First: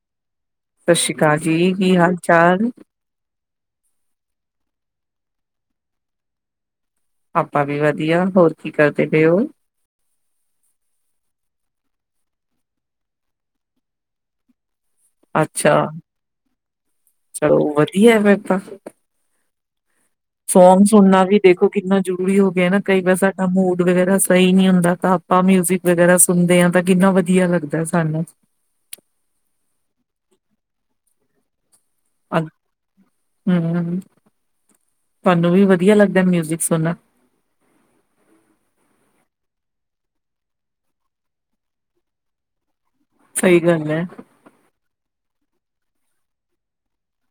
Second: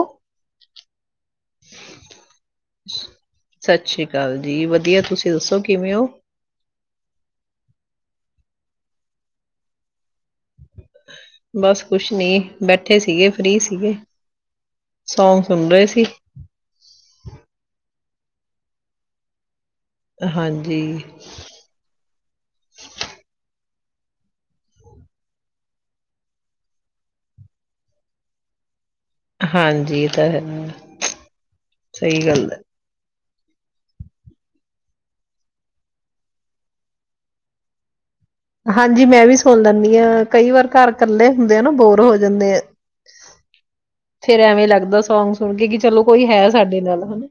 ਉਹ ਸਤਿ ਸ੍ਰੀ ਅਕਾਲ ਜੀ ਕੀ ਹਾਲ ਚਾਲ ਸਤਿ ਸ੍ਰੀ ਅਕਾਲ ਜੀ ਵਧੀਆ ਤੁਸੀਂ ਦੱਸੋ ਕਿਵੇਂ ਹੋ ਆਪਾਂ ਵੀ ਵਧੀਆ ਹੋਰ ਕੀ ਕਰਦੇ ਰਏ ਹੋ ਬਸ ਕੁਛ ਨੀ ਬੈਠੇ ਸੀਗੇ ਫ੍ਰਰੀ ਸੀਗੇ ਸੌਂਗ ਸੁਣ ਅੱਛਾ ਰਹੇ ਸੀ। ਚਲੋ ਵਧੀਆ ਫੇ ਹਾਂ ਹਾਂਜੀ ਸੌਂਗ ਸੁਣਨਾ ਵੀ ਦੇਖੋ ਕਿੰਨਾ ਜ਼ਰੂਰੀ ਹੋ ਗਿਆ ਨਾ ਕਈ ਵਾਰ ਸਾਡਾ ਮਾਹਲ ਵਗੈਰਾ ਸਹੀ ਨੀ ਹੁੰਦਾ ਤਾਂ ਆਪਾਂ ਮਿਊਜਿਕ ਵਗੈਰਾ ਸੁਣਦੇ ਹਾਂ ਤਾਂ ਕਿੰਨਾ ਵਧੀਆ ਲੱਗਦਾ ਸਾਨੂੰ ਹਾਂਜੀ ਇਹ ਤਾਂ ਹੈਗਾ ਸਹੀ ਗੱਲ ਹੈ ਹਮ ਤੁਹਾਨੂੰ ਵੀ ਵਧੀਆ ਲੱਗਦਾ ਮਿਊਜਿਕ ਸੁਣਨਾ ਹਾਂਜੀ ਮੈਂ ਵੀ ਸੁਣ ਲੈਂਦੀ ਹਾਂ ਕਈ ਵਾਰ ਘਰ ਇਕੱਲੇ ਹੁੰਦੇ ਆ ਨਾ ਬੋਰ ਹੋ ਜਾਂਦੇ ਆ ਸਹੀ ਗੱਲ ਹੈ, ਫੇਰ ਐਵੇਂ ਲੱਗਦਾ ਸੌਂਗ ਸੁਣ ਕੇ ਕਿ ਚਲੋ ਕੋਈ ਹੈ ਸਾਡੇ ਨਾਲ ਹਨਾ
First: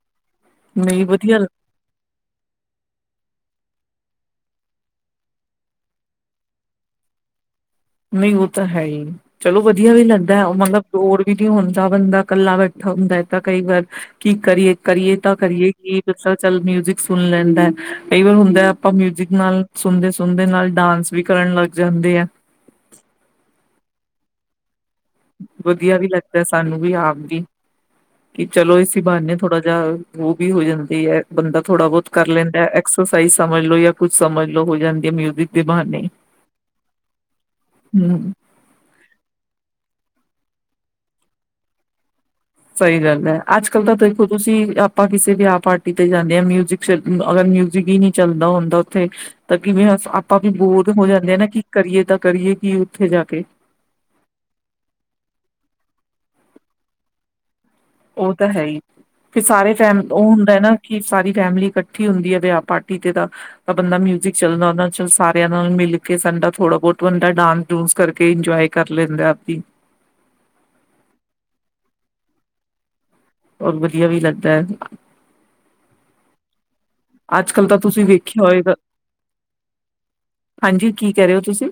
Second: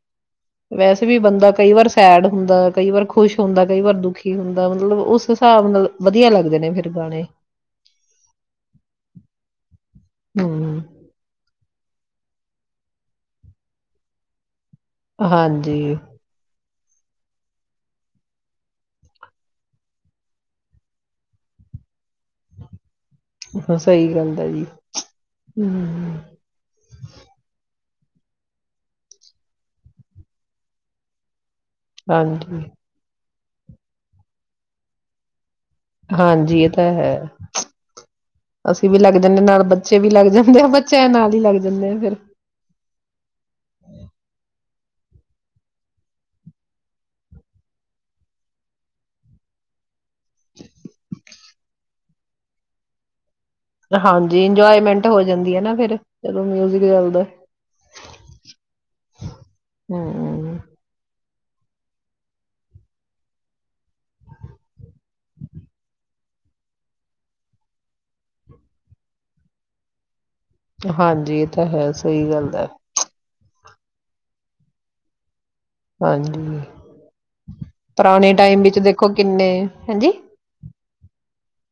ਨਹੀਂ ਵੈਸੇ ਵੀ ਵਧੀਆ ਬੰਦਾ ਕਈ ਵਾਰ ਸੈਡ ਹੁੰਦਾ ਕਈ ਵਾਰ ਖੁਸ਼ ਹੁੰਦਾ ਕਈ ਵਾਰ ਦੁਖੀ ਹੁੰਦਾ ਮਤਲਬ ਉਸ ਹਿਸਾਬ ਨਾਲ ਵਧੀਆ ਲੱਗਦੇ ਨੇ ਫਿਰ ਗਾਣੇ ਨਹੀਂ ਉਹ ਤਾਂ ਹੈ ਹੀ ਚਲੋ ਵਧੀਆ ਵੀ ਲੱਗਦਾ ਹਮ ਮਤਲਬ ਹੋਰ ਵੀ ਨ ਹ ਦਾ ਬੰਦਾ ਇਕੱਲਾ ਬੈਠਾ ਹੁੰਦਾ ਹੈ ਤਾਂ ਕਈ ਵਾਰ ਕੀ ਕਰੀਏ ਕਰੀਏ ਤਾਂ ਕਰੀਏ ਹਾਂਜੀ ਕਿ ਦ ਚੱਲ ਮਿਊਜ਼ਿਕ ਸੁਣ ਲੈਂਦਾ ਹੈ ਕਈ ਵਾਰ ਹੁੰਦਾ ਆਪਾਂ ਮਿਊਜਿਕ ਨਾਲ ਸੁਣਦੇ ਸੁਣਦੇ ਨਾਲ ਡਾਂਸ ਵੀ ਕਰਨ ਲੱਗ ਜਾਂਦੇ ਆ ਹ ਸਹੀ ਗੱਲ ਹੈ ਜੀ ਵਧੀਆ ਵੀ ਹਮ ਲੱਗਦਾ ਸਾਨੂੰ ਵੀ ਆਪ ਵੀ ਕਿ ਚਲੋ ਇਸ ਬਹਾਨੇ ਥੋੜਾ ਜਿਹਾ ਉਹ ਵੀ ਹੋ ਜਾਂਦੀ ਹੈ ਬੰਦਾ ਥੋੜਾ ਬਹੁਤ ਕਰ ਹਾਂਜੀ ਲੈਂਦਾ ਐਕਸਰਸਾਈਜ਼ ਸਮਝ ਲੋੋ ਜਾਂ ਕੁੱਛ ਸਮਝ ਲੋ ਹੋ ਜਾਂਦੀ ਹੈ ਮਿਊਜ਼ਿਕ ਹਾਂਜੀ, ਇਹ ਤਾਂ ਹੈ ਹਮ ਅਸੀਂ ਵੀ ਲੱਗ ਜਾਂਦੇ ਨਾਲ ਬ ਬੱਚੇ ਵੀ ਲੱਗ ਜਾਂਦੇ ਆ ਬੱਚਿਆਂ ਨਾਲ ਹੀ ਲੱਗ ਜਾਂਦੇ ਆ ਫਿਰ। ਸਹੀ ਗੱਲ ਹੈ, ਅੱਜ-ਕੱਲ ਤਾਂ ਦੇਖੋ ਤੁਸੀਂ ਆਪਾਂ ਕਿਸੇ ਵੀਆਹ ਪਾਰਟੀ ਤੇ ਜਾਂਦੇ ਆ ਮਿਊਜਿਕ ਅਗਰ ਮਿਊਜਿਕ ਹੀ ਨੀ ਚੱਲਦਾ ਹੁੰਦਾ ਉਥੇ ਤਾਂ ਕਿਵੇਂ ਆਪਾਂ ਵੀ ਬੋਰ ਹੋ ਜਾਂਦੇ ਹਾਨਾ ਕਿ ਕਰੀਏ ਤਾਂ ਕਰੀਏ ਕੀ ਉੱਥੇ ਜਾ ਕੇ? ਹਾਂਜੀ, ਇੰਜੋਏਮੈਂਟ ਹੋ ਜਾਂਦੀ ਹੈਨਾ ਫਿਰ ਜਦੋ ਮਿਊਜਿਕ ਚਲਦਾ। ਉਹ ਤਾਂ ਹੈ ਹੀ, ਫਿਰ ਸਾਰੇ ਫੈਮ ਉਹ ਹੁੰਦਾ ਹਮ ਨਾ ਕਿ ਸਾਰੀ ਫੈਮਿਲੀ ਇਕੱਠੀ ਹੁੰਦੀ ਹੈ ਵਿਆਹ, ਪਾਰਟੀ ਤੇ ਤਾਂ ਬੰਦਾ ਮਿਊਜਿਕ ਚੱਲਦਾ ਉਹ ਚ ਸਾਰਿਆਂ ਨਾਲ ਮਿਲ ਬੰਦਾ ਥੋੜਾ ਬਹੁਤ ਬੰਦਾ ਡਾਂਸ-ਡੂੰਸ ਕਰਕੇ ਇੰਜੋਏ ਕਰ ਲੈਂਦਾ ਆਪਹੀ। ਹਾਂਜੀ, ਇਹ ਤਾਂ ਹੈ ਸਹੀ ਗੱਲ ਹੈ। ਹੋਰ ਵਧੀਆ ਵੀ ਲੱਗਦਾ ਹੈ। ਹਾਂਜੀ, ਅੱਜ ਕੱਲ੍ਹ ਤਾਂ ਤੁਸੀਂ ਪੁਰਾਣੇ ਵੇਖਿਆ ਟਾਈਮ ਹੋਏਗਾ ਵਿੱਚ ਦੇਖੋ ਕਿੰਨੇ, ਹਾਂਜੀ। ਹਾਂਜੀ ਕੀ ਕਹਿ ਰਹੇ ਹੋ ਤੁਸੀਂ?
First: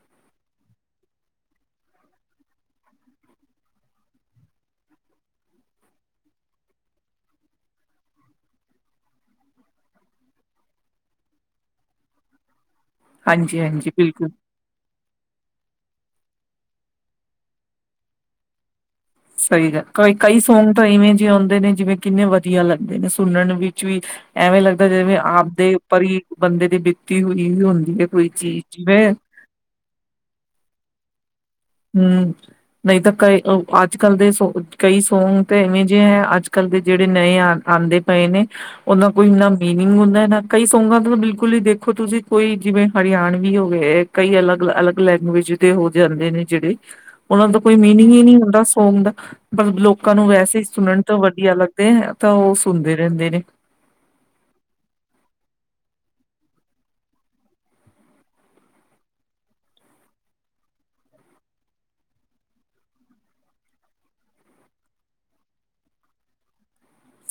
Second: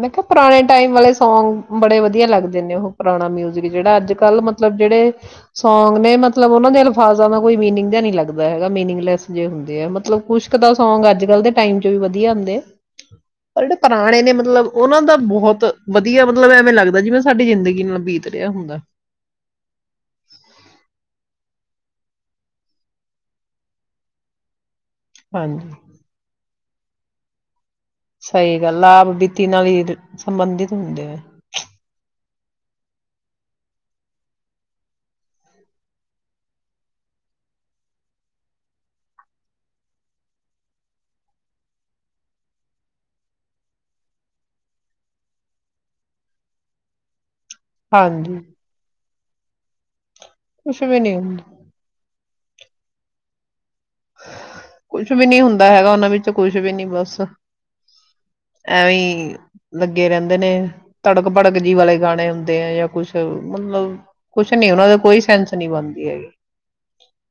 ਮੈਂ ਕਿਹਾ, ਪੁਰਾਣੇ ਟਾਈਮ ਵਾਲੇ ਸੌਗ ਬੜੇ ਵਧੀਆ ਲੱਗਦੇ ਨੇ ਉਹ ਪੁਰਾਣਾ ਮਿਊਜਿਕ ਜਿਹੜਾ ਅੱਜ-ਕਲ ਮਤਲਬ ਜਿਹੜੇ ਸੌਗ ਨੇ ਮਤਲਬ ਉਹਨਾ ਦਾ ਅਲਫਾਜ਼ਾਂ ਦਾ ਕੋਈ ਮੀਨਿੰਗ ਜਾ ਨੀ ਲੱਗਦਾ ਹੈ ਮੀਨਿੰਗੈਸ ਜੇਹੁੰ ਆ ਮਤਲਬ ਕੁਛ ਅਦਾ ਸੌਗ ਅੱਜ-ਕਲ ਦੇ ਟਾਈਮ ਚ ਵੀ ਵਧੀਆ ਹੁੰਦੇ। ਹਾਂਜੀ ਪਰ ਜਿਹੜੇ ਹਾਂਜੀ ਪੁਰਾਣੇ ਬਿਲਕੁਲ ਨੇ ਮਤਲਬ ਉਹਨਾਂ ਦਾ ਬਹੁਤ ਵਧੀਆ ਮਤਲਬ ਐਵੇਂ ਲੱਗਦਾ ਜਿਵੇਂ ਸਾਡੀ ਜ਼ਿੰਦਗੀ ਨਾਲ ਬੀਤ ਰਿਹਾ ਹੁੰਦਾ। ਸਹੀ ਗੱਲ, ਕਈ ਸੌਂਗ ਤਾਂ ਇਵੇਂ ਜਿਹੇ ਆਉਂਦੇ ਨੇ ਜਿਵੇਂ ਕਿੰਨੇ ਵਧੀਆ ਲੱਗਦੇ ਨੇ ਸੁਣਨ ਵਿੱਚ ਵੀ ਐਵੇਂ ਲੱਗ ਜਿਵੇਂ ਆਪ ਦੇ ਹਾਂਜੀ ਉੱਪਰ ਹੀ ਬੰਦੇ ਦੀ ਬੀਤੀ ਹੋਈ ਹੁੰਦ ਸਹੀ ਗੱਲ ਹੈ ਆਪ ਬੀਤੀ ਨਾਲ ਹੀ ਸੰਬੰਧਿਤ ਹੁੰਦੇਆ। [unintelligible] ਹੂੰ, ਨਹੀਂ ਤਾਂ ਕਈ ਅੱਜ-ਕੱਲ ਦੇ ਸੋ ਕਈ ਸੌਂਗ ਤਾਂ ਇਵੇਂ ਜਿਹੇ ਹੈ ਅੱਜ-ਕੱਲ ਦੇ ਜਿਹੜੇ ਨਵੇ ਆ ਆੱਦੇ ਪਏ ਨੇ ਉਹਨਾਂ ਕੋਈ ਇਨਾ ਮੀਨਿੰਗ ਹੁੰਦਾ ਨਾ ਕਈ ਸੌਂਗਾਂ ਦਾ ਬਿਲਕੁਲ ਹੀ ਦੇਖੋ ਤੁਸੀਂ ਕੋਈ ਜਿਵੇਂ ਹਰਿਆਣਵੀ ਹੋਵੇ ਹਕਈ ਅਲੱਗ-ਅਲੱਗ ਲੈਂਗੁਏਜ ਦੇ ਹੋ ਜਾਂਦੇ ਨੇ। ਜਿਹੜੇ ਉਹਨਾਂ ਦਾ ਕੋਈ ਮੀਨਿੰਗ ਹੀ ਨਹੀਂ ਹਾਂਜੀ ਹੁੰਦਾ ਸੌਂਗ ਦਾ। ਪਰ ਲੋਕ ਲੋਕਾਂ ਨੂੰ ਵੈਸੇ ਹੀ ਕੁਛ ਵੀ ਸੁਣਨ ਨੀ ਤੋਂ ਹੁੰਦਾ ਵਧੀਆ ਲੱਗਦੇ ਏ। ਤਾਂ ਉਹ ਸੁਣਦੇ ਰਹਿੰਦੇ ਨੇ। ਕੁਛ ਵੀ ਨੀ ਹੁੰਦਾ ਹੈਗਾ ਉਹਨਾਂ ਵਿੱਚ ਕੁਛ ਵੀ ਨੀ ਬਸ ਐਵੇਂ ਲੱਗੇ ਰਹਿੰਦੇ ਨੇ, ਧੜਕ-ਭੜਕ ਜੀ ਵਾਲੇ ਗਾਣੇ ਹੁੰਦੇ ਆ ਜਾਂ ਕੁਛ ਮਤਲਬ ਕੁਛ ਨੀ ਉਹਨਾ ਦੇ ਕੋਈ ਸੈਂਸ ਨੀ ਬਣਦੀ ਹੈਗੀ।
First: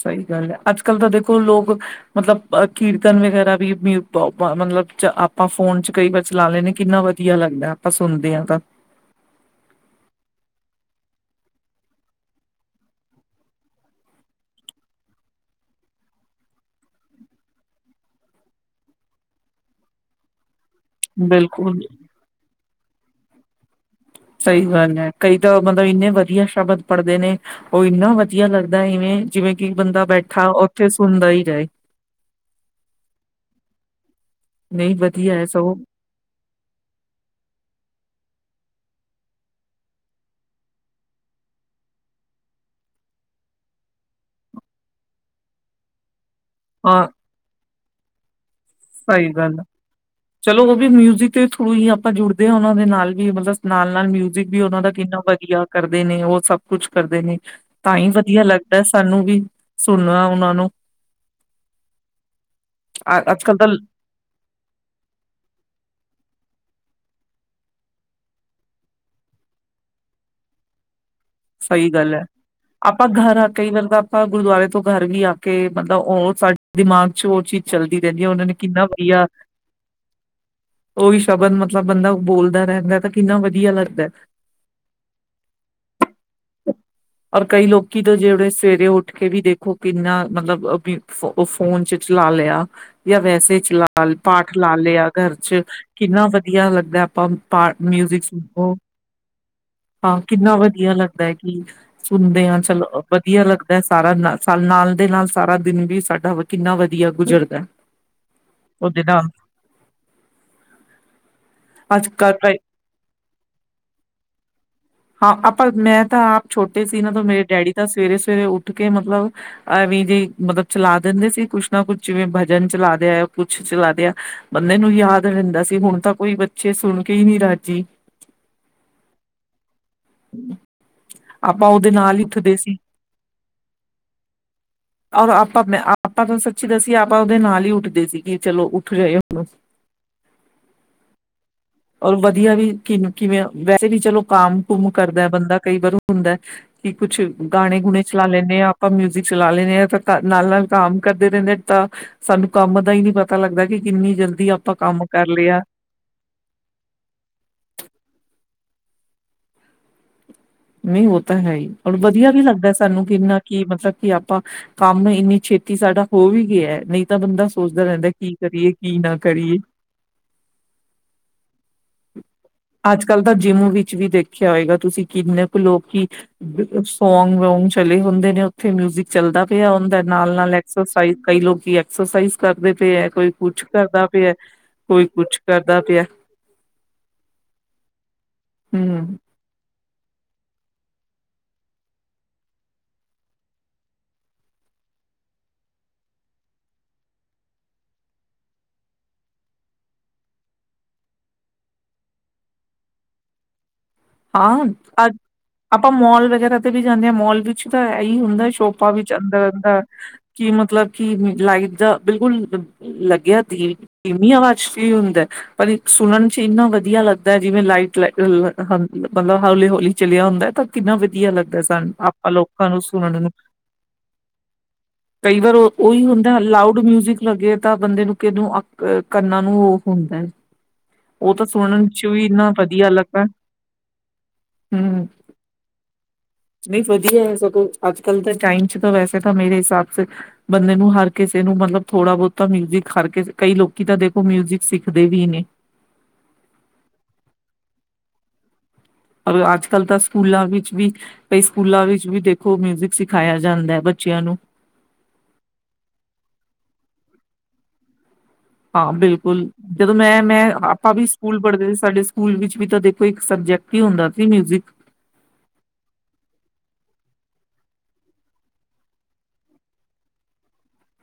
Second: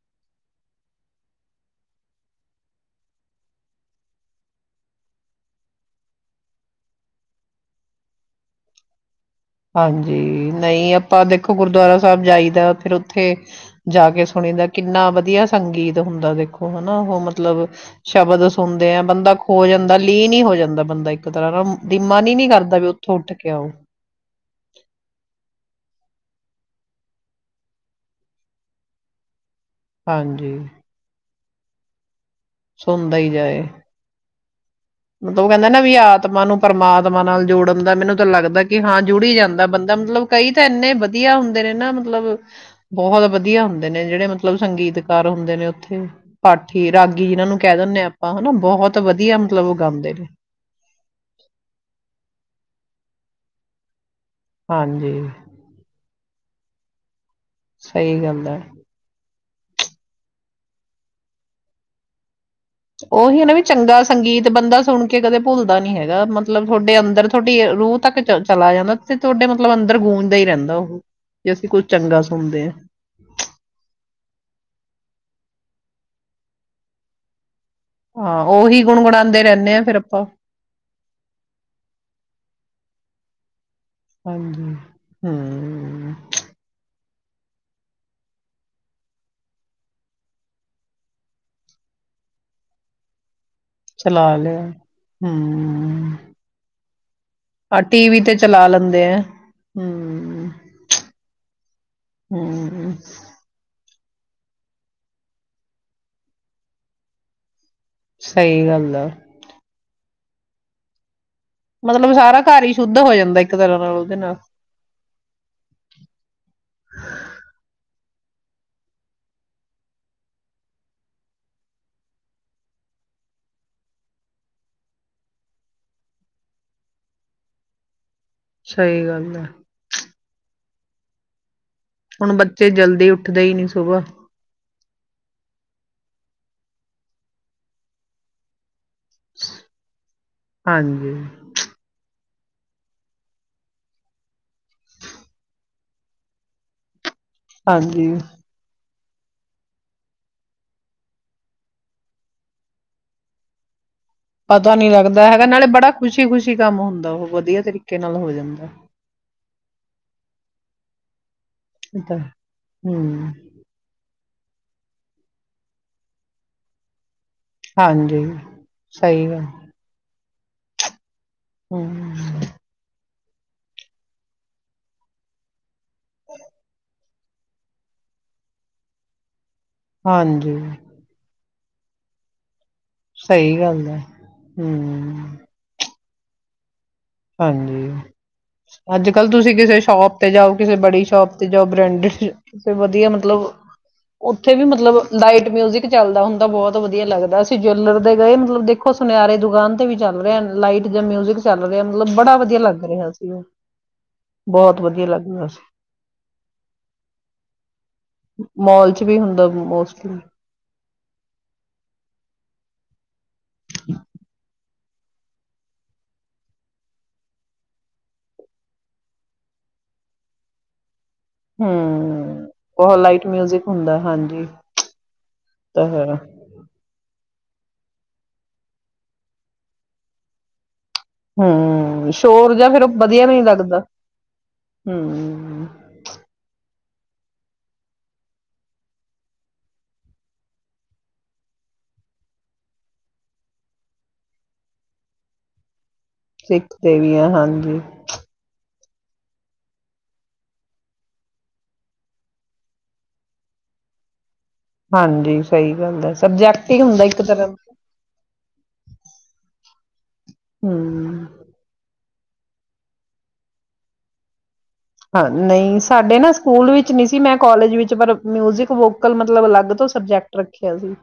ਸਹੀ ਗੱਲ ਹੈ ਅੱਜ ਕੱਲ੍ਹ ਤਾਂ ਦੇਖੋ ਲੋਕ ਮਤਲਬ ਕੀਰਤਨ ਵਗੈਰਾ ਵੀ ਮਤਲਬ ਆਪਾਂ ਫੋਨ ਚ ਕਈ ਵਾਰ ਚਲਾ ਲੈਂਦੇ ਕਿੰਨਾ ਵਧੀਆ ਲੱਗਦਾ ਆਪਾਂ ਸੁਣਦੇ ਹਾਂ ਤਾਂ। ਹਾਂਜੀ, ਨਹੀਂ ਆਪਾਂ ਦੇਖੋ ਗੁਰਦੁਆਰਾ ਸਾਹਿਬ ਜਾਈਦਾ ਫਿਰ ਉੱਥੇ ਜਾ ਕੇ ਸੁਣੀ ਦਾ ਕਿੰਨਾ ਵਧੀਆ ਸੰਗੀਤ ਹੁੰਦਾ ਦੇਖੋ ਹੈਨਾ ਉਹ ਮਤਲਬ ਸ਼ਬਦ ਸੁਣਦੇ ਆ ਬੰਦਾ ਖੋ ਜਾਂਦਾ ਲੀਨ ਹੀ ਹੋ ਜਾਂਦਾ। ਬੰਦਾ ਇੱਕ ਤਰ੍ਹਾਂ ਬਿਲਕੁਲ ਨਾ ਮਨ ਹੀ ਨੀ ਕਰਦਾ ਵੀ ਉੱਥੋਂ, ਉੱਠ ਕੇ ਆਓ। ਸਹੀ ਗੱਲ ਹੈ ਕਈ ਤਾਂ ਮਤਲਬ ਇੰਨੇ ਵਧੀਆ ਸ਼ਬਦ ਪੜ੍ਹਦੇ ਨੇ ਉਹ ਇੰਨਾ ਵਧੀਆ ਲੱਗਦਾ ਇਵੇਂ ਜਿਵੇਂ ਕੀ ਬੰਦਾ ਬੈਠਾ ਹਾਂਜੀ ਉੱਥੇ ਸੁਣਦਾ ਹੀ ਜਾਏ। ਸੁਣਦਾ ਹੀ ਜਾਏ। ਨਹੀਂ ਵਧੀਆ ਮਤਲਬ ਹੈ ਉਹ ਕਹਿੰਦੇ ਸਗੋਂ ਨਾ ਵੀ ਆਤਮਾ ਨੂੰ ਪ੍ਰਮਾਤਮਾ ਨਾਲ ਜੋੜਨ ਦਾ ਮੈਨੂੰ ਤਾਂ ਲੱਗਦਾ ਕਿ ਹਾਂ ਜੁੜੀ ਜਾਂਦਾ ਬੰਦਾ ਮਤਲਬ ਕਈ ਤਾਂ ਇੰਨੇ ਵਧੀਆ ਹੁੰਦੇ ਨੇ ਨਾ ਮਤਲਬ ਬਹੁਤ ਵਧੀਆ ਹੁੰਦੇ ਨੇ ਜਿਹੜੇ ਮਤਲਬ ਸੰਗੀਤਕਾਰ ਹੁੰਦੇ ਨੇ ਉੱਥੇ ਪਾਠੀ ਹਾਂ ਰਾਗੀ ਜਿਨਾਂ ਨੂੰ ਕਹਿ ਦਿੰਦੇ ਹਾਂ ਆਪਾਂ ਹਨਾ ਬਹੁਤ ਤੇ ਸਹੀ ਵਧੀਆ ਗੱਲ ਮਤਲਬ ਉਹ ਗਾਉਂਦੇ ਨੇ ਚਲੋ ਉਹ ਵੀ ਮਿਊਜ਼ਿਕ ਦੇ ਥਰੂ ਹੀ ਆਪਾਂ ਜੁੜਦੇ ਹਾਂ ਉਹਨਾਂ ਦੇ ਨਾਲ ਵੀ ਮਤਲਬ ਨਾਲ ਨਾਲ ਮਿਊ ਬੀਬੀ ਉਹਨਾਂ ਦਾ ਹਾਂਜੀ ਕਿੰਨਾ ਵਧੀਆ ਕਰਦੇ ਨੇ ਉਹ ਸਭ ਕੁੱਛ ਕਰਦੇ ਨੇ, ਤਾਂ ਹੀ ਸਹੀ ਵਧੀਆ ਗੱਲ ਹੈ ਲੱਗਦਾ ਸਾਨੂੰ ਵੀ, ਸੁਣਨਾ ਉਹਨਾਂ ਨੂੰ ਅ ਅਬ ਕਿਨਾ ਵੀ ਚੰਗਾ ਸੰਗੀਤ ਬੰਦਾ ਸੁਣ ਕੇ ਕਦੇ ਭੁੱਲਦਾ ਨੀ ਹੈਗਾ ਮਤ ਮਤਲਬ ਤੁਹਾਡੇ ਅੰਦਰ ਤੁਹਾਡੀ ਰੂਹ ਤੱਕ ਚ ਚਲਾ ਜਾਂਦਾ, ਤੇ ਤੁਹਾਡੇ ਮਤਲਬ ਅੰਦਰ ਗੂੰਜਦਾ ਹੀ ਰਹਿੰਦਾ ਉਹ, ਜੇ ਅਸੀਂ ਕੁੱਝ ਸਹੀ ਗੱਲ ਚੰਗਾ ਹੈ, ਸੁਣਦੇ ਹਾਂ ਆਪਾਂ ਗਰ ਆ ਕਈ ਵਾਰ ਤਾਂ ਆਪਾਂ ਗੁਰਦੁਆਰੇ ਤੋਂ ਗਰ ਵੀ ਆ ਕੇ, ਮਤਲਬ ਉਹ ਸਾਡੇ ਦਿਮਾਗ ਚ ਉਹ ਚੀਜ਼ ਚੱਲਦੀ ਰਹਿੰਦੀ ਹੈ ਹਾਂ ਉਹਨਾਂ ਨੇ ਉਹੀ ਕਿੰਨਾ ਵਧੀਆ, ਗੁਣਗੁਣਾਉਂਦੇ ਰਹਿੰਦੇ ਹਾਂ ਫਿਰ ਆਪਾਂ ਉਹੀ ਸ਼ਬਦ ਮਤਲਬ ਬੰਦਾ ਬੋਲਦਾ ਰਹਿੰਦਾ ਤਾਂ ਕਿੰਨਾ ਵਧੀਆ ਲੱਗਦਾ ਹਾਂਜੀ, ਹਮ। ਔਰ ਕਈ ਲੋਕੀ ਤੋਂ ਜਿਹੜੇ ਸਵੇਰੇ ਉੱਠ ਕੇ ਵੀ ਦੇਖੋ ਕਿੰਨਾ ਮਤਲਬ ਵੀ, ਉਹ ਫੋਨ ਚ ਚਲਾ ਲਿਆ ਜਾਂ ਵੈਸੇ ਚਲਾ ਪਾਠ ਲਾ ਲਿਆ ਘਰ ਚ, ਹੂੰ, ਕਿੰਨਾ ਵਧੀਆ ਲੱਗਾ ਆ ਟੀ ਵੀ ਤੇ ਚਲਾ ਲੈਂਦੇ ਆ ਹਾਂ ਹੂੰ, ਕਿੰਨਾ ਵਧੀਆ ਲੱਗਦਾ ਕਿ, ਸੁਣਦੇ ਹਾਂ ਹੂੰ, ਚਲੋ, ਵਧੀਆ ਲੱਗਦਾ ਸਾਰਾ ਨਾਲ ਦੇ ਨਾਲ ਸਾਰਾ ਦਿਨ ਵੀ ਸਾਡਾ ਕਿੰਨਾ ਵਧੀਆ ਗੁਜ਼ਰਦਾ। ਸਹੀ ਗੱਲ ਉਹਦੇ ਆ। ਨਾਲ ਅੱਜ ਮਤਲਬ ਕੱਲ ਸਾਰਾ ਘਰ ਹੀ ਸ਼ੁੱਧ ਹੋ ਜਾਂਦਾ ਇੱਕ ਤਰ੍ਹਾਂ ਨਾਲ ਉਹਦੇ ਨਾਲ ਹਾਂ ਆਪਾਂ ਮੈਂ ਤਾਂ ਆਪ ਛੋਟੇ ਸੀ ਨਾ ਤੋਂ ਮੇਰੇ ਡੈਡੀ ਦਾ ਸਵੇਰੇ ਸਵੇਰੇ ਉੱਠ ਕੇ ਮਤਲਬ, ਐਵੇਂ ਜੇ, ਮਤਲਬ ਚਲਾ ਦਿੰਦੇ ਸੀ ਕੁਛ ਨਾ ਕੁਛ, ਜਿਵੇਂ ਭਜਨ ਚਲਾ ਰਿਆ ਕੁਛ ਚਲਾ ਰਿਆ ਬੰਦੇ ਨੂੰ ਯਾਦ ਰਹਿੰਦਾ ਸੀ ਹੁਣ ਤਾਂ ਕੋਈ ਬੱਚੇ ਸੁਣ ਕੇ ਹੀ ਨੀ ਰਾਜੀ, ਸਹੀ ਗੱਲ, ਹੈ, ਹਮ [unintelligible] ਆਪਾਂ ਉਹਦੇ ਨਾਲ ਹੀ ਹੁਣ ਉਠਦੇ ਬੱਚੇ ਸੀ, ਜਲਦੀ ਉੱਠਦੇ ਹੀ ਨਹੀਂ ਸੁਬਾਹ, ਔਰ ਆਪਾਂ ਮੈ ਆਪਾਂ ਤੋਂ ਜਦੋ ਸੀ ਆਪਾਂ ਉਹਦੇ ਨਾਲ ਹੀ ਉੱਠਦੇ ਸੀਗੇ ਚਲੋ ਉ ਜਾ ਹਾਂਜੀ। ਰ ਬ [inaudible] ਵ ਵੀ ਕਿਨੂੰ ਕਿਵੇਂ ਵੈਸੇ ਵੀ ਚਲੋ, ਕਾਮ ਕੁੁੰਮ ਕਰਦਾ ਬੰਦਾ ਕਈ ਵਾਰ ਹੁੰਦਾ ਠੀਕ ਕੁਛ ਗਾਣੇ ਗੁਣੇ ਹਾਂਜੀ। ਚਲਾ ਲੈਂਦੇ ਹਾਂ ਆਪਾਂ ਮਿਊਜਿਕ ਚਲਾ ਲੈਂਦੇ ਹਾਂ ਤਾਂ ਨਾਲ ਨਾਲ ਕੰਮ ਕਰਦੇ ਰਹਿੰਦੇ ਤਾਂ ਸਾਨੂੰ ਕੰਮ ਦਾ ਹੀ ਨਹੀਂ ਪਤਾ ਲੱਗਦਾ ਕਿ ਕਿੰਨੀ ਜਲਦੀ ਪਤਾ ਆਪਾਂ ਨੀ ਕੰਮ ਕਰ ਲੱਗਦਾ ਹੈਗਾ ਲਿਆ ਨਾਲੇ ਬੜਾ ਖੁਸ਼ੀ ਖੁਸ਼ੀ ਕੰਮ ਹੁੰਦਾ ਉਹ ਵਧੀਆ ਤਰੀਕੇ ਨਾਲ ਹੋ ਜਾਂਦਾ ਨਹੀਂ ਉਹ ਤਾਂ ਹੈ ਹੀ ਔਰ ਇਹ ਤਾਂ ਵਧੀਆ ਵੀ ਲੱਗਦਾ ਸਾਨੂੰ ਕਿ ਹੂੰ, ਇੰਨਾ ਕਿ ਮਤਲਬ ਕਿ ਆਪਾਂ ਕੰਮ ਇੰਨੀ ਛੇਤੀ ਸਾਡਾ ਹੋ ਵੀ ਗਿਆ ਨਹੀਂ ਤਾਂ ਬੰਦਾ ਸੋਚਦਾ ਰਹਿੰਦਾ ਹਾਂਜੀ, ਕੀ ਕਰੀਏ ਕੀ ਨਾ ਸਹੀ ਗੱਲ ਕਰੀਏ ਹਮ ਅੱਜ ਕੱਲ ਤਾਂ ਜਿੰਮ ਵਿੱਚ ਵੀ ਦੇਖਿਆ ਹੋਏਗਾ ਤੁਸੀਂ ਕਿੰਨੇ ਲੋਕੀ ਸੌਂਗ ਵੋਂਂਗ ਚਲੇ ਹੁੰਦੇ ਨੇ ਉੱਥੇ ਮਿਊਜਿਕ ਚੱਲਦਾ ਵਧੀਆ ਹੁੰਦਾ ਨਾਲ ਨਾਲ ਹਾਂਜੀ। ਐਕਸਰਸਾਈਜ਼ ਕਈ ਲੋਕ ਐਕਸਰਸਾਈਜ਼ ਕਰ ਕਰਦੇ ਪਏ ਹੈ ਕੋਈ ਸਹੀ ਕੁਛ ਗੱਲ ਹੈ ਕਰਦਾ ਪਿਆ ਕੋਈ ਹਮ ਕੁਛ ਕਰਦਾ ਪਿਆ ਹਾਂਜੀ ਅੱਜ ਹਮ ਕੱਲ ਤੁਸੀਂ ਕਿਸੇ ਸ਼ੋਪ ਤੇ ਜਾਓ ਕਿਸੇ ਬੜੀ ਸ਼ੋਪ ਤੇ ਜਾਓ ਬ੍ਰੈਂਡਡ ਵਧੀਆ ਮਤਲਬ ਉੱਥੇ ਵੀ ਮਤਲਬ ਲਾਈਟ ਮਿਊਜਿਕ ਚੱਲਦਾ ਹੁੰਦਾ ਬਹੁਤ ਵਧੀਆ ਲੱਗਦਾ ਅਸੀਂ ਜੈਵੈਲਰ ਦੇ ਗਏ ਮਤਲਬ ਦੇਖੋ ਸੁਨਿਆਰੇ ਦੁਕਾਨ ਤੇ ਵੀ ਚੱਲ ਰਿਹਾ ਲਾਈਟ ਜਾਂ ਮਿਊਜਿਕ ਚੱਲ ਰਿ ਮਤਲਬ ਬੜਾ ਵਧੀਆ ਲੱਗ ਰਿਹਾ ਸੀ ਉਹ ਹਾਂ ਬਹੁਤ ਵਧੀਆ ਅ ਲੱਗ ਰਿਹਾ ਸੀ ਆਪਾਂ ਮੋਲ ਵਗੈਰਾ ਤੇ ਵੀ ਜਾਂਦੇ ਹਾਂ ਮੋਲ ਵਿੱਚ ਤਾਂ ਇਹੀ ਹੁੰਦਾ ਸ਼ੋਪਾਂ ਮੋਲ ਚ ਵਿੱਚ ਵੀ ਹੁੰਦਾ ਅੰਦਰ ਅੰਦਰ ਮੋਸਟਲੀ ਕਿ ਮਤਲਬ ਕਿ ਲਾਈਟ ਦਾ ਬਿਲਕੁਲ ਲੈ ਗਿਆ ਦੀ ਕਿਵੀ ਆਵਾਜ਼ ਹੁੰਦਾ ਪਰ ਸੁਣਨ ਚ ਇੰਨਾ ਵਧੀਆ ਲੱਗਦਾ ਜਿਵੇਂ ਲਾਈਟ ਹ ਮਤਲਬ ਹੌਲੀ ਹੌਲੀ ਚਲਿਆ ਹੁੰਦਾ ਹੈ ਤਾਂ ਕਿੰਨਾ ਵ ਵਧੀਆ ਲੱਗਦਾ ਸਨ ਆਪਾਂ ਹਮ ਲੋਕਾਂ ਨੂੰ ਬਹੁਤ ਸੁਣਨ ਲਾਈਟ ਨੂੰ ਮਿਊਜਿਕ ਹੁੰਦਾ ਹਾਂਜੀ ਕਈ ਵਾਰ ਉਹ ਤਾਂ ਉਹੀ ਹੈ ਹੁੰਦਾ ਲਾਊਡ ਮਿਊਜਿਕ ਲੱਗੇ ਤਾਂ ਬੰਦੇ ਨੂੰ ਕਿਨੂੰ ਅ ਕਰਨਾ ਨੂੰ ਉਹ ਹੁੰਦਾ ਹੈ ਉਹ ਤਾਂ ਸੁਣਨ ਚ ਵੀ ਇੰਨਾ ਵਧੀਆ ਲੱਗਾ ਦਾ ਹਮ ਨਹੀਂ ਵਧੀਆ ਸਗੋਂ ਅੱਜ ਕੱਲ ਤਾਂ ਟਾਈਮ ਚ ਤਾਂ ਵੈਸੇ ਤਾਂ ਮੇਰੇ ਹਿਸਾਬ ਬੰਦੇ ਨੂੰ ਹਰ ਕਿਸੇ ਨੂੰ ਮਤਲਬ ਥੋੜਾ ਬਹੁਤ ਮਿਊਜਿਕ ਹਰ ਕਿਸ ਕਈ ਲੋਕੀ ਤਾਂ ਦੇਖੋ ਮਿਊਜਿਕ ਸਿੱਖਦੇ ਵੀ ਨੇ ਸਿੱਖ ਦੇਵੀਆਂ ਹਾਂਜੀ ਅੱਜ ਕੱਲ੍ਹ ਤਾਂ ਸਕੂਲਾਂ ਵਿੱਚ ਵੀ ਭ ਸਕੂਲਾਂ ਵਿੱਚ ਵੀ ਦੇਖੋ ਮਿਊਜਿਕ ਸਿਖਾਇਆ ਜਾਂਦਾ ਹੈ ਬੱਚਿਆਂ ਨੂੰ ਹਾਂਜੀ ਸਹੀ ਗੱਲ ਹੈ ਸਬਜੈਕਟ ਹੀ ਹੁੰਦਾ ਇੱਕ ਤਰ੍ਹਾਂ ਦਾ ਹਾਂ ਬਿਲਕੁਲ ਜਦੋਂ ਮੈਂ ਮੈਂ ਆਪਾਂ ਵੀ ਹਮ ਸਕੂਲ ਪੜ੍ਹਦੇ ਸੀ ਸਾਡੇ ਸਕੂਲ ਵਿੱਚ ਵੀ ਤਾਂ ਦੇਖੋ ਇੱਕ ਸਬਜੈਕਟ ਹੀ ਹੁੰਦਾ ਸੀ ਮਿਊਜਿਕ ਹਾਂ ਨਹੀਂ ਸਾਡੇ ਨਾ ਸਕੂਲ ਵਿੱਚ ਨਹੀਂ ਸੀ ਮੈਂ ਕੋਾਲਜ ਵਿੱਚ ਪਰ ਮਿਊਜਿਕ ਵੋਕਲ ਮਤਲਬ ਅਲੱਗ ਤੋਂ ਸਬਜੈਕਟ ਰੱਖਿਆ ਸੀ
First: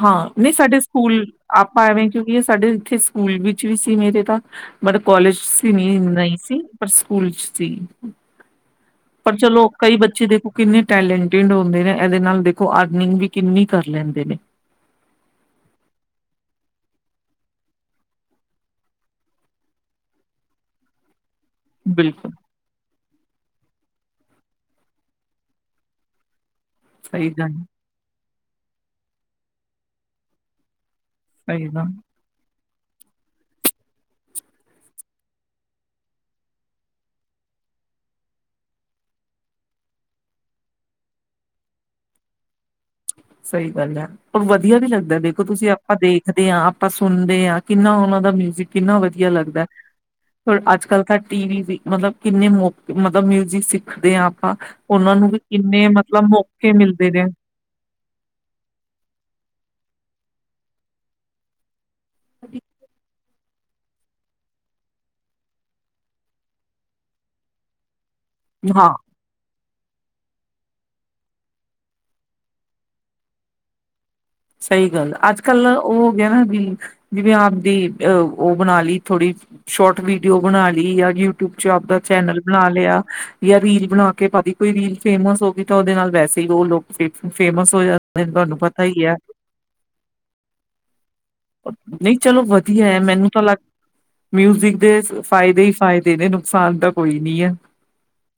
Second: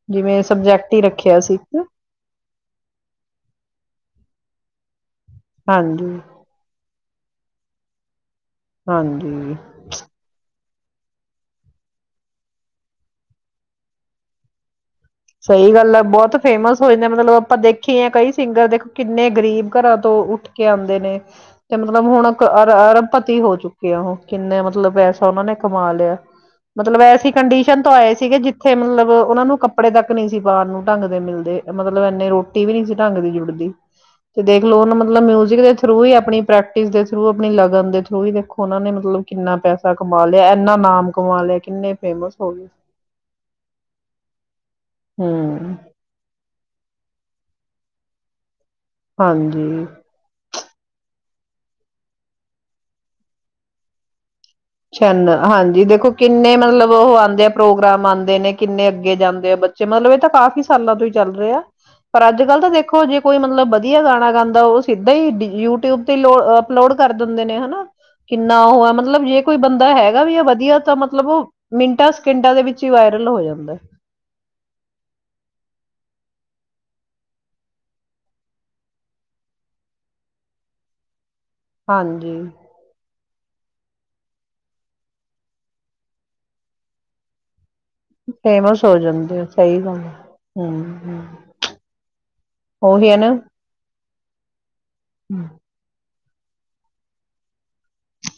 ਹਾਂ ਜਿਵੇਂ ਨਹੀਂ ਸਾਡੇ ਸਬਜੈਕਟ ਹੀ ਸਕੂਲ ਰੱਖਿਆ ਸੀ ਇੱਕ ਆਪਾਂ ਐਵੇਂ ਕਿਉਂਕਿ ਸਾਡੇ ਇੱਥੇ ਸਕੂਲ ਵਿੱਚ ਵੀ ਸੀ ਮੇਰੇ ਤਾਂ ਬੜ ਕਾਲਜ ਸੀ ਨ ਹਾਂਜੀ ਨਹੀਂ ਸੀ ਪਰ ਪਲਚ ਸੀ ਪਰ ਹਾਂਜੀ ਚਲੋ ਕਈ ਬੱਚੇ ਦੇਖ ਕਿੰਨੇ ਟੈਲੈਂਟਡ ਹੁੰਦੇ ਨੇ ਇਹਦੇ ਨਾਲ ਦੇਖੋ ਅਰਨਿੰਗ ਵੀ ਕਿੰਨੀ ਕਰ ਲੈਂਦੇ ਨੇ ਸਹੀ ਗੱਲ ਹੈ ਬਹੁਤ ਫੇਮਸ ਹੋ ਜਾਂਦਾ ਮਤਲਬ ਆਪਾਂ ਦੇਖੀ ਆ ਕਈ ਸਿੰਗਰ ਦੇਖੋ ਕਿੰਨੇ ਗ਼ਰੀਬ ਘਰਾਂ ਤੋਂ ਉੱਠ ਕੇ ਆਉਂਦੇ ਨੇ ਤੇ ਮਤਲਬ ਬਿਲਕੁਲ ਹੁਣ ਅਰਭਪਤੀ ਹੋ ਚੁੱਕੀ ਉਹ ਕਿੰਨੇ ਮਤਲਬ ਪੈਸਾ ਉਹਨਾਂ ਨੇ ਕਮਾ ਲਿਆ ਮਤਲਬ ਐਸੀ ਸਹੀ ਗੱਲ ਕੰਡੀਸ਼ਨ ਤੋਂ ਆਏ ਸੀ ਸੀਗੇ ਜਿੱਥੇ ਮਤਲਬ ਉਹਨਾਂ ਨੂੰ ਕੱ ਕੱਪੜੇ ਤਕ ਨ ਸੀ ਬਾਹਰ ਨੂੰ ੰਗ ਦੇ ਮਿਲਦੇ ਸਹੀ ਗੱਲ ਮਤਲਬ ਇੰਨੇ ਰੋਟੀ ਟੀ ਵੀ ਨਹੀਂ ਸੀ ਢੰਗ ਦੀ ਜੁੜਦੀ ਤੇ ਦੇਖਲਓ ਉਹ ਮਤਲਬ ਮਿਊਜਿਕ ਦੇ ਥਰੂ ਹੀ ਆਪਣੀ ਪ੍ਰੈਕਟਿਸ ਦੇ ਥਰੂ ਆਪਣੀ ਲਗਨ ਦੇ ਥਰੂ ਹੀ ਦੇਖੋ ਉਹਨਾਂ ਨੇ ਮਤਲਬ ਕਿੰਨਾ ਪੈਸਾ ਕਮਾ ਲਿਆ ਇਨਾ ਨਾਮ ਕਮਾ ਲਿਆ ਕਿੰਨੇ ਫੇਮ ਹੋ ਗਏ ਸਹੀ ਗੱਲ ਹੈ ਉਹ ਵਧੀਆ ਵਧੀਆ ਵੀ ਲੱਗਦਾ ਦੇੇਖੋ ਤੁਸੀਂ ਹਮ ਆਪਾਂ ਦੇਖਦੇ ਹਾਂ ਆਪਾਂ ਸੁਣਦੇ ਹਾਂ ਕਿੰਨਾ ਉਹਨਾਂ ਦਾ ਮਿਊਜਿਕ ਕਿੰਨਾ ਵਧੀਆ ਲੱਗਦਾ ਹਾਂਜੀ ਪਰ ਅੱਜ ਕੱਲ ਤਾਂ ਟੀ ਵੀ ਮਤਲਬ ਕਿੰਨੇ ਮੌਕੇ ਮਤਲਬ ਮਿਊਜਿਕ ਸਿੱਖਦੇ ਆ ਆਪ ਨ ਹਾਂਜੀ ਦੇਖੋ ਕਿੰਨੇ ਮੌਕੇ ਮਤਲਬ ਮਿਲਦੇ ਉਹ ਨੇ ਆਉਂਦੇ ਆ ਪ੍ਰੋਗਰਾਮ ਆਂ ਦੇ ਨੇ ਕਿੰਨੇ ਅੱਗੇ ਜਾਂਦੇ ਆ ਬੱਚੇ ਮਤਲਬ ਇਹ ਤਾਂ ਕਾਫ਼ੀ ਸਾਲਾਂ ਤੋਂ ਹੀ ਚੱਲ ਰਹੇ ਆ ਪਰ ਅੱਜ ਕੱਲ੍ਹ ਤਾਂ ਦੇਖੋ ਜੇ ਕੋਈ ਮਤਲਬ ਵਧੀਆ ਗਾਣਾ ਗਾਂਦਾ ਉਹ ਸਿੱਧਾ ਹੀ ਯੂਟਿਊਬ ਤੇ ਲੋ ਅਪਲੋਡ ਕਰ ਦਿੰਦੇ ਨੇ ਹਨਾ ਕਿੰਨਾ ਉਹ ਹਾਂ ਹੈ ਮਤਲਬ ਜੇ ਕੋਈ ਬੰਦਾ ਹੈਗਾ ਵੀ ਆ ਵਧੀਆ ਤਾਂ ਮਤਲਬ ਉਹ ਮਿੰਟਾਂ ਸਕਿੰਟਾਂ ਦੇ ਵਿੱਚ ਹੀ ਵਾਇਰਲ ਹੋ ਜਾਂਦਾ ਸਹੀ ਗੱਲ ਅੱਜ ਕੱਲ ਉਹ ਹੋ ਗਿਆ ਨਾ ਵੀ ਜਿਵੇਂ ਆਪਦੀਹ ਉਹ ਬਣਾ ਲਈ ਥੋੜੀ ਸ਼ੋਰਟ ਵੀਡੀਓ ਬਣਾ ਲਈ ਜਾਂ ਯੂਊ ਿਊਬ ਚ ਆਪਦਾ ਚੈਨਲ ਹਾਂਜੀ ਬਣਾ ਲਿਆ ਜਾਂ ਰੀਲ ਬਣਾ ਕੇ ਪ ਕੋਈ ਰੀਲ ਫੇਮਸ ਹੋ ਗਈ ਤਾਂ ਉਹਦੇ ਨਾਲ ਵੈਸੇ ਹੀ ਉਹ ਲੋਕ ਫੇ ਫੇਮਸ ਤੁਹਾਨੂੰ ਪਤਾ ਫੇਮਸ ਹੋ ਹੀ ਹੈ ਜਾਂਦੇ ਸਹੀ ਗੱਲ ਹਮ ਨਹੀਂ ਉਹੀ ਆ ਨਾ ਮਿਊਜ਼ਿਕ ਦੇ ਫਾਇਦੇ ਹੀ ਫਾਇਦੇ ਨੇ ਕਿਸਾਨ ਤਾਂ ਕੋਈ ਨੀ ਹੈ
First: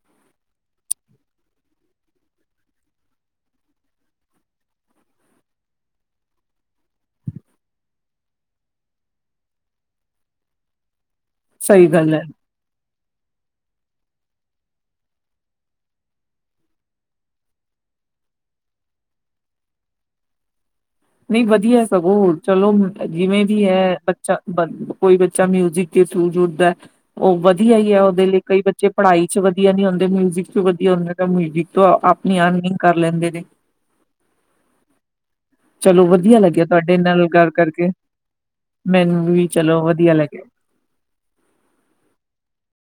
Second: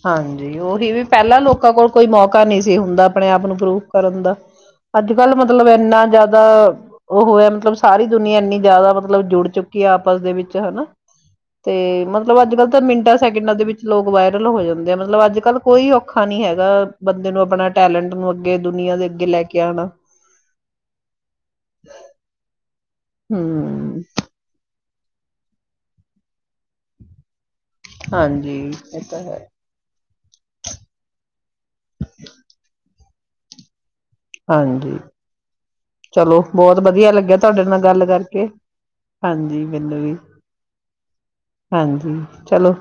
ਹਾਂਜੀ ਉਹੀ ਵੀ ਪਹਿਲਾਂ ਲੋਕਾਂ ਕੋਲ ਕੋਈ ਮੌਕਾ ਨਹੀਂ ਸੀ ਹੁੰਦਾ ਆਪਣੇ ਆਪ ਨੂੰ ਪ੍ਰੂਵ ਕਰਨ ਦਾ ਅੱਜ ਕੱਲ ਮਤਲਬ ਇੰਨਾ ਜ਼ਿਆਦਾ ਉਹ ਹੈ ਮਤਲਬ ਸਾਰੀ ਦੁਨੀੀਆਂ ਇੰਨੀ ਜ਼ਿਆਦਾ ਮਤਲਬ ਜੁੜ ਚੁੱਕੀ ਹੈ ਆਪਸ ਦੇ ਵਿੱਚ ਹਨਾ ਤੇ ਸਹੀ ਗੱਲ ਹੈ। ਮਤਲਬ ਅੱਜ ਕੱਲ ਤਾਂ ਮਿੰਟਾਂ ਸੈਕਿੰਡਾਂ ਦੇ ਵਿੱਚ ਲੋਕ ਵਏ ਹੋ ਜਾਂਦੇ ਆ, ਮਤਲਬ ਅੱਜ ਕੱਲ ਕੋਈ ਔਖਾ ਨੀ ਹੈਗਾ, ਬੰਦੇ ਨੂੰ ਆਪਣਾ ਟੈਲੈਂਟ ਨੂੰ ਅੱਗੇ ਦੁਨੀਆਂ ਦੇ ਅੱਗੇ ਲੈ ਕੇ ਆਣਾ ਨਹੀਂ ਵਧੀਆ ਸਗੋਂ, ਹੋਰ ਚਲੋ ਜਿਵੇਂ ਵੀ ਹੈ, ਹਮ ਬੱਚਾ ਬ ਕੋਈ ਬੱਚਾ ਮਿਊਜਿਕ ਦੇ ਥਰੂ ਜੁੜਦਾ ਉਹ ਵਧੀਆ ਹੀ ਆ, ਉਹਦੇ ਲਈ ਹਾਂਜੀ ਕਈ ਬੱਚੇ ਇਹ ਤਾਂ ਪੜ੍ਹਾਈ ਹੈ ਚ ਵਧੀਆ ਨੀ ਹੁੰਦੇ ਵਧੀਆ ਹੁੰ ਮਿਊਜ਼ਿਕ ਤੋਂ ਆਪਣੀ ਅਰਲਇੰਗ ਕਰ ਲੈਂਦੇ ਨੇ। ਹਾਂਜੀ। ਵਧੀਆ ਚਲੋ ਲੱਗਿਆ ਬਹੁਤ ਤੁਹਾਡੇ ਵਧੀਆ ਨਾਲ ਲੱਗਿਆ, ਗੱਲ ਤੁਹਾਡੇ ਨਾਲ ਕਰਕੇ ਗੱਲ ਕਰਕੇ ਮੈਨੂੰ ਵੀ ਹਾਂਜੀ ਚਲੋ ਮੈਨੂੰ ਵਧੀਆ ਵੀ, ਲੱਗਿਆ ਹਾਂਜੀ ਚਲੋ।